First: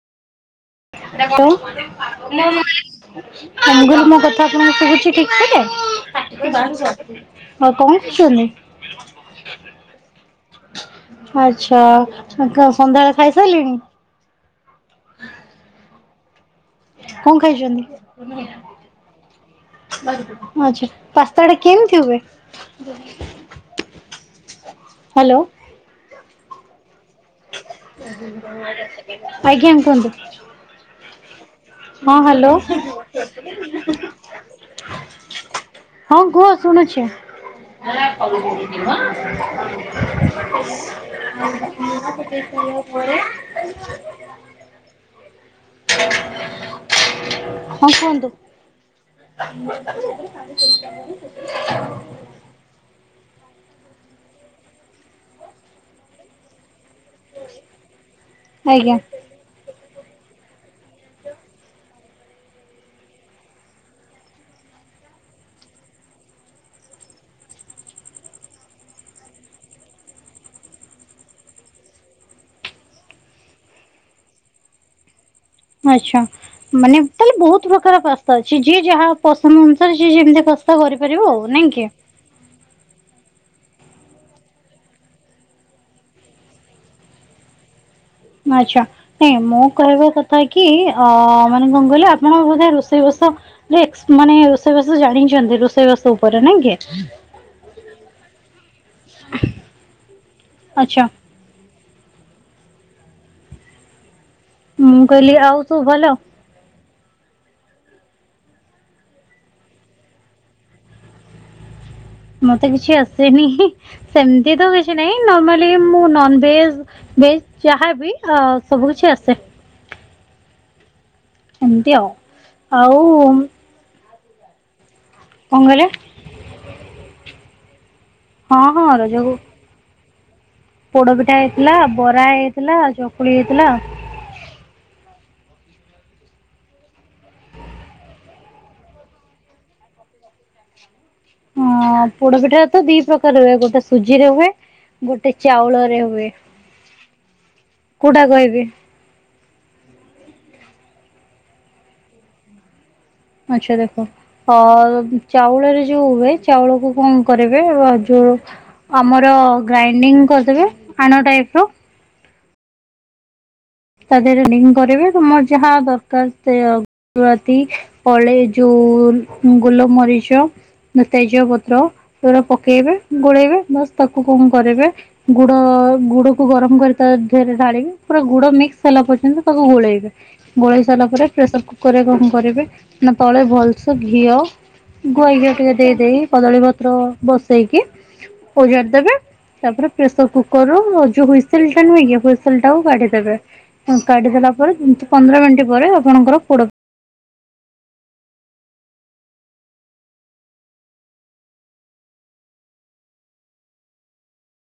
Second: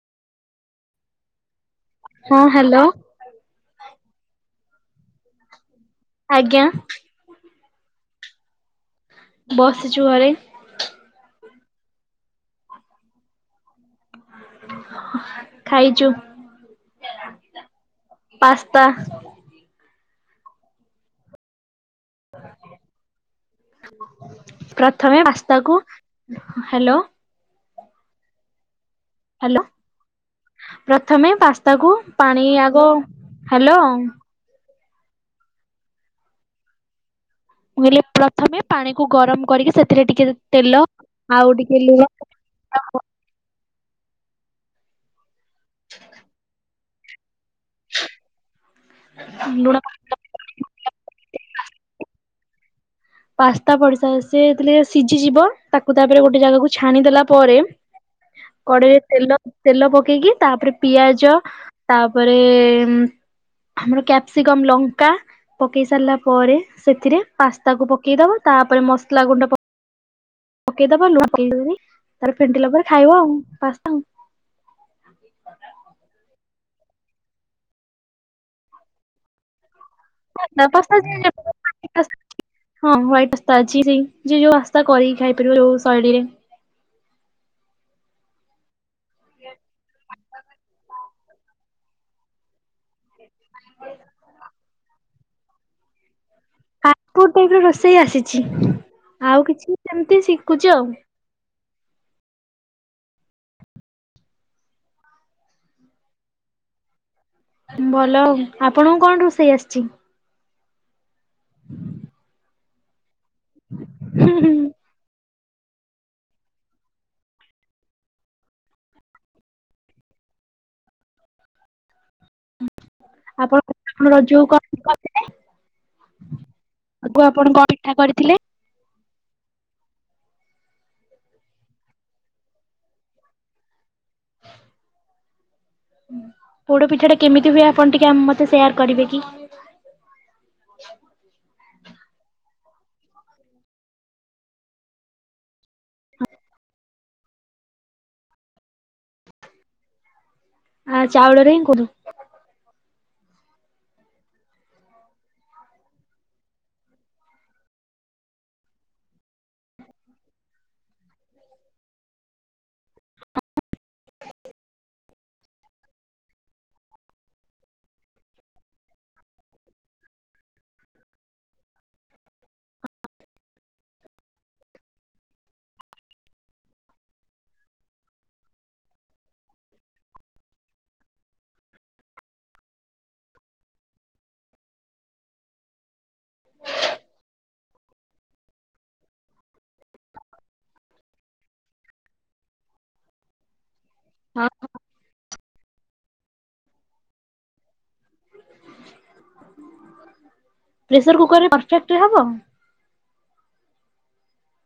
ଏଟା ହଁ କଣ? ହ୍ୟାଲୋ ଗଲ ମ କଥା ମୋ ଠୁ କିଛି ଶିଖିଲେ? [unintelligible] ଆଜ୍ଞା ଆଉ କଣ କରୁଛନ୍ତି? ବସିଛୁ ଆରେ ଆଚ୍ଛା ସନ୍ଧ୍ୟାବେଳେ ଖାଇସାରିଲେଣି? ଖାଇଛୁ। କଣ ଖାଇଛନ୍ତି? ପାସ୍ତା ଆଛା ପାସ୍ତାଡେ କେମିତି ହୁଏ ପ୍ରଥମେ ହ୍ୟାଲୋ ପାସ୍ତାକୁ ହ୍ୟାଲୋ [unintelligible] ହ୍ୟାଲୋ ଆଜ୍ଞା କୁହନ୍ତୁ ପ୍ରଥମେ ପାସ୍ତାକୁ ହଁ ପାଣି ହ୍ୟାଲୋ ଆଗ ହ୍ୟାଲୋ ହଁ କୁହ ଶୁଣୁଛି। ମୁଁ ହେଲେ ହଁ ପ୍ରଥମେ ପାଣି କୁ ଗରମ କରିକି ସେଥିରେ ଟିକେ ତେଲ, ଆଉ ଟିକେ ଲୁଣ ଦେଇ ସରିଲାପରେ [inaudible] ହଁ କୁହନ୍ତୁ? [inaudible] [inaudible] ଲୁଣ ପାସ୍ତା ପଡିଶା ସେ ସିଝିଯିବ ତାକୁ ତାପରେ ଗୋଟେ ଜାଗାକୁ ଛାଣିଦେଲା ପରେ ଆଜ୍ଞା କଡେଇରେ ତେଲ ତେଲ ପ ପେଇକି ତାପରେ ପିଆଜ ତାପରେ ଆମର କ୍ୟାପସିକମ ଲଙ୍କା ପକେଇ ସାରିଲା ପରେ ସେଥିରେ ପାସ୍ତା କୁ ପ ପକେଇଦବ ତାପରେ ମସଲା ଗୁଣ୍ଡ ପ୍ କେ ପକେଇଦବ ଲୁଣ ତାର ଫେଣ୍ଟିଲା ପରେ ଖାଇବା ଆଉ ପାସ୍ତା। ଆଛା ମାନେ ତାହେଲେ ବହୁତ ପ୍ରକାର ପାସ୍ତା ଅଛି ଯିଏ ଯାହା ପସନ୍ଦ ଅନୁ ସିଏ ଯେମିତି ପାସ୍ତା କରିପାରିବ ଆଉ ନାଇଁ କି। ଜି ସେଇ ଯ ଯୋଉ ଆସ୍ତା କରିକି ଖାଇପାରିବ ଯୋଉ ଶୈଳୀ ଆଛା। ନଁ ମୁଁ କହିବା କଥା କି ଅ ମାନେ ଗଙ୍ଗଲି ଆପଣଙ୍କବୋଧେ ରଷ ସେ ମାନେ ରେସେଇ ବାସ ଜାଣିିଛନ୍ତି ରଷେଇ ବାସ୍ ଫାଷ୍ଟ ଫୁଡ୍ ରୋଷେଇ ଆସିଛି ଆଉ କିଛି ସେମତି ଶିଖୁଛି ଆଉ। ଆଚ୍ଛା। ମୁଁ କହିଲି ଆଉ ତୁ ଭଲ ଭଲଉ ଆପଣଙ୍କୁ କଣ ରୋଷେଇ ଆସିଛି? ମତେ କିଛି ଆ ହୁଁ ସେମତି ହୁଁ ତ କିଛି ନାଇଁ ନର୍ମାର୍ଲି ମୁଁ ନନଭେଜ ଭେଜ ଯାହାବି ଅ ସବୁ କିଛି ଆସେ। ଏମିତି ଆଉ ଆଉ। ଆମର ଯୋଉ କ କଣ କହିଲେ ଆଗୁ ଆପଣ କଣ ଇଠା କରିଥିଲେ। ନୋଗୁଁ ପୋଡପିଠା ହେଇଥିଲା ବରା ହେଇଥିଲା ଚକୁଳି ହେଇଥିଲା ପୋଡ ପିଠା ଟା କେମିତି ହୁଏ ଆପଣ ଟିକେ ମତେ ସେୟାର କରିବେ କି? ହଁ ପୋଡପିଠା ତ ଦି ପ୍ରକାର ହୁଏ ଗୋଟେ ସୁଜିରେ ହୁଏ ଗୋଟେ ଚାଉଳରେ ହୁଏ କୋଉଟା କହିବି। ଆ ଚାଉଳରେ ହିଁ କରୁ ଆଚ୍ଛା ଦେଖ ଚାଉଳରେ ଯୋଉ ହୁଏ ଚାଉଳକୁ କଣ କରିବେ ଯୋଉ ଆମର ଗ୍ରାଇଣ୍ଡିଙ୍ଗ କରିଦେବେ ଆଣ ଟାଇପ ର ତା ଦେହରେରେି କରିବେ ତମର ଯାହା ଦରକାରତି ଅଳେଇ ଯୋଉ ଗୋଲମରିଚ ତେଜ ପତ୍ର ସେଗୁଡା ପକେଇବେ ଗୋଳେଇବେସ୍ ତାକୁ କଣ କରିବେ ଗୁଡ ଗୁଡକୁ ଗରମ କରି ତା ଦେହରେ ଢାଳିବେ ପା ଗୁଡ ମିକ ସାରିଲା ପର୍ଯ୍ୟନ୍ତ ତାକୁ ଗୋଳେଇବେ ଗୋଳେଇ ସାରିଲା ପରେ ପ୍ରେସର କୁକର ରେ କଣ କରିବେ ନା ତଳେ ଭଲସେ ଘିଅ ଗୁଆଇ ଘିଅ ଟିକେ ଦେଇ ଦେଇେଇ କଦଳୀ ପତ୍ର ବସେଇକି ଓଜାରଦେବେ ତାପରେ ପ୍ରେସର କୁକର ରୁ ଯୋଉ ହୁସିଲ ଟା ନୁହେଁ ହୁସିଲ ଟାକୁ କାଢଦେବେ ହଁ କାଢିଦଲା ପରେ ପନ୍ଦର ମିନିଟ ପରେ ଆପଣଙ୍କର ପୋଡ ପ୍ରେସର କୁକରରେ ପରଫେକ୍ଟ ହବ?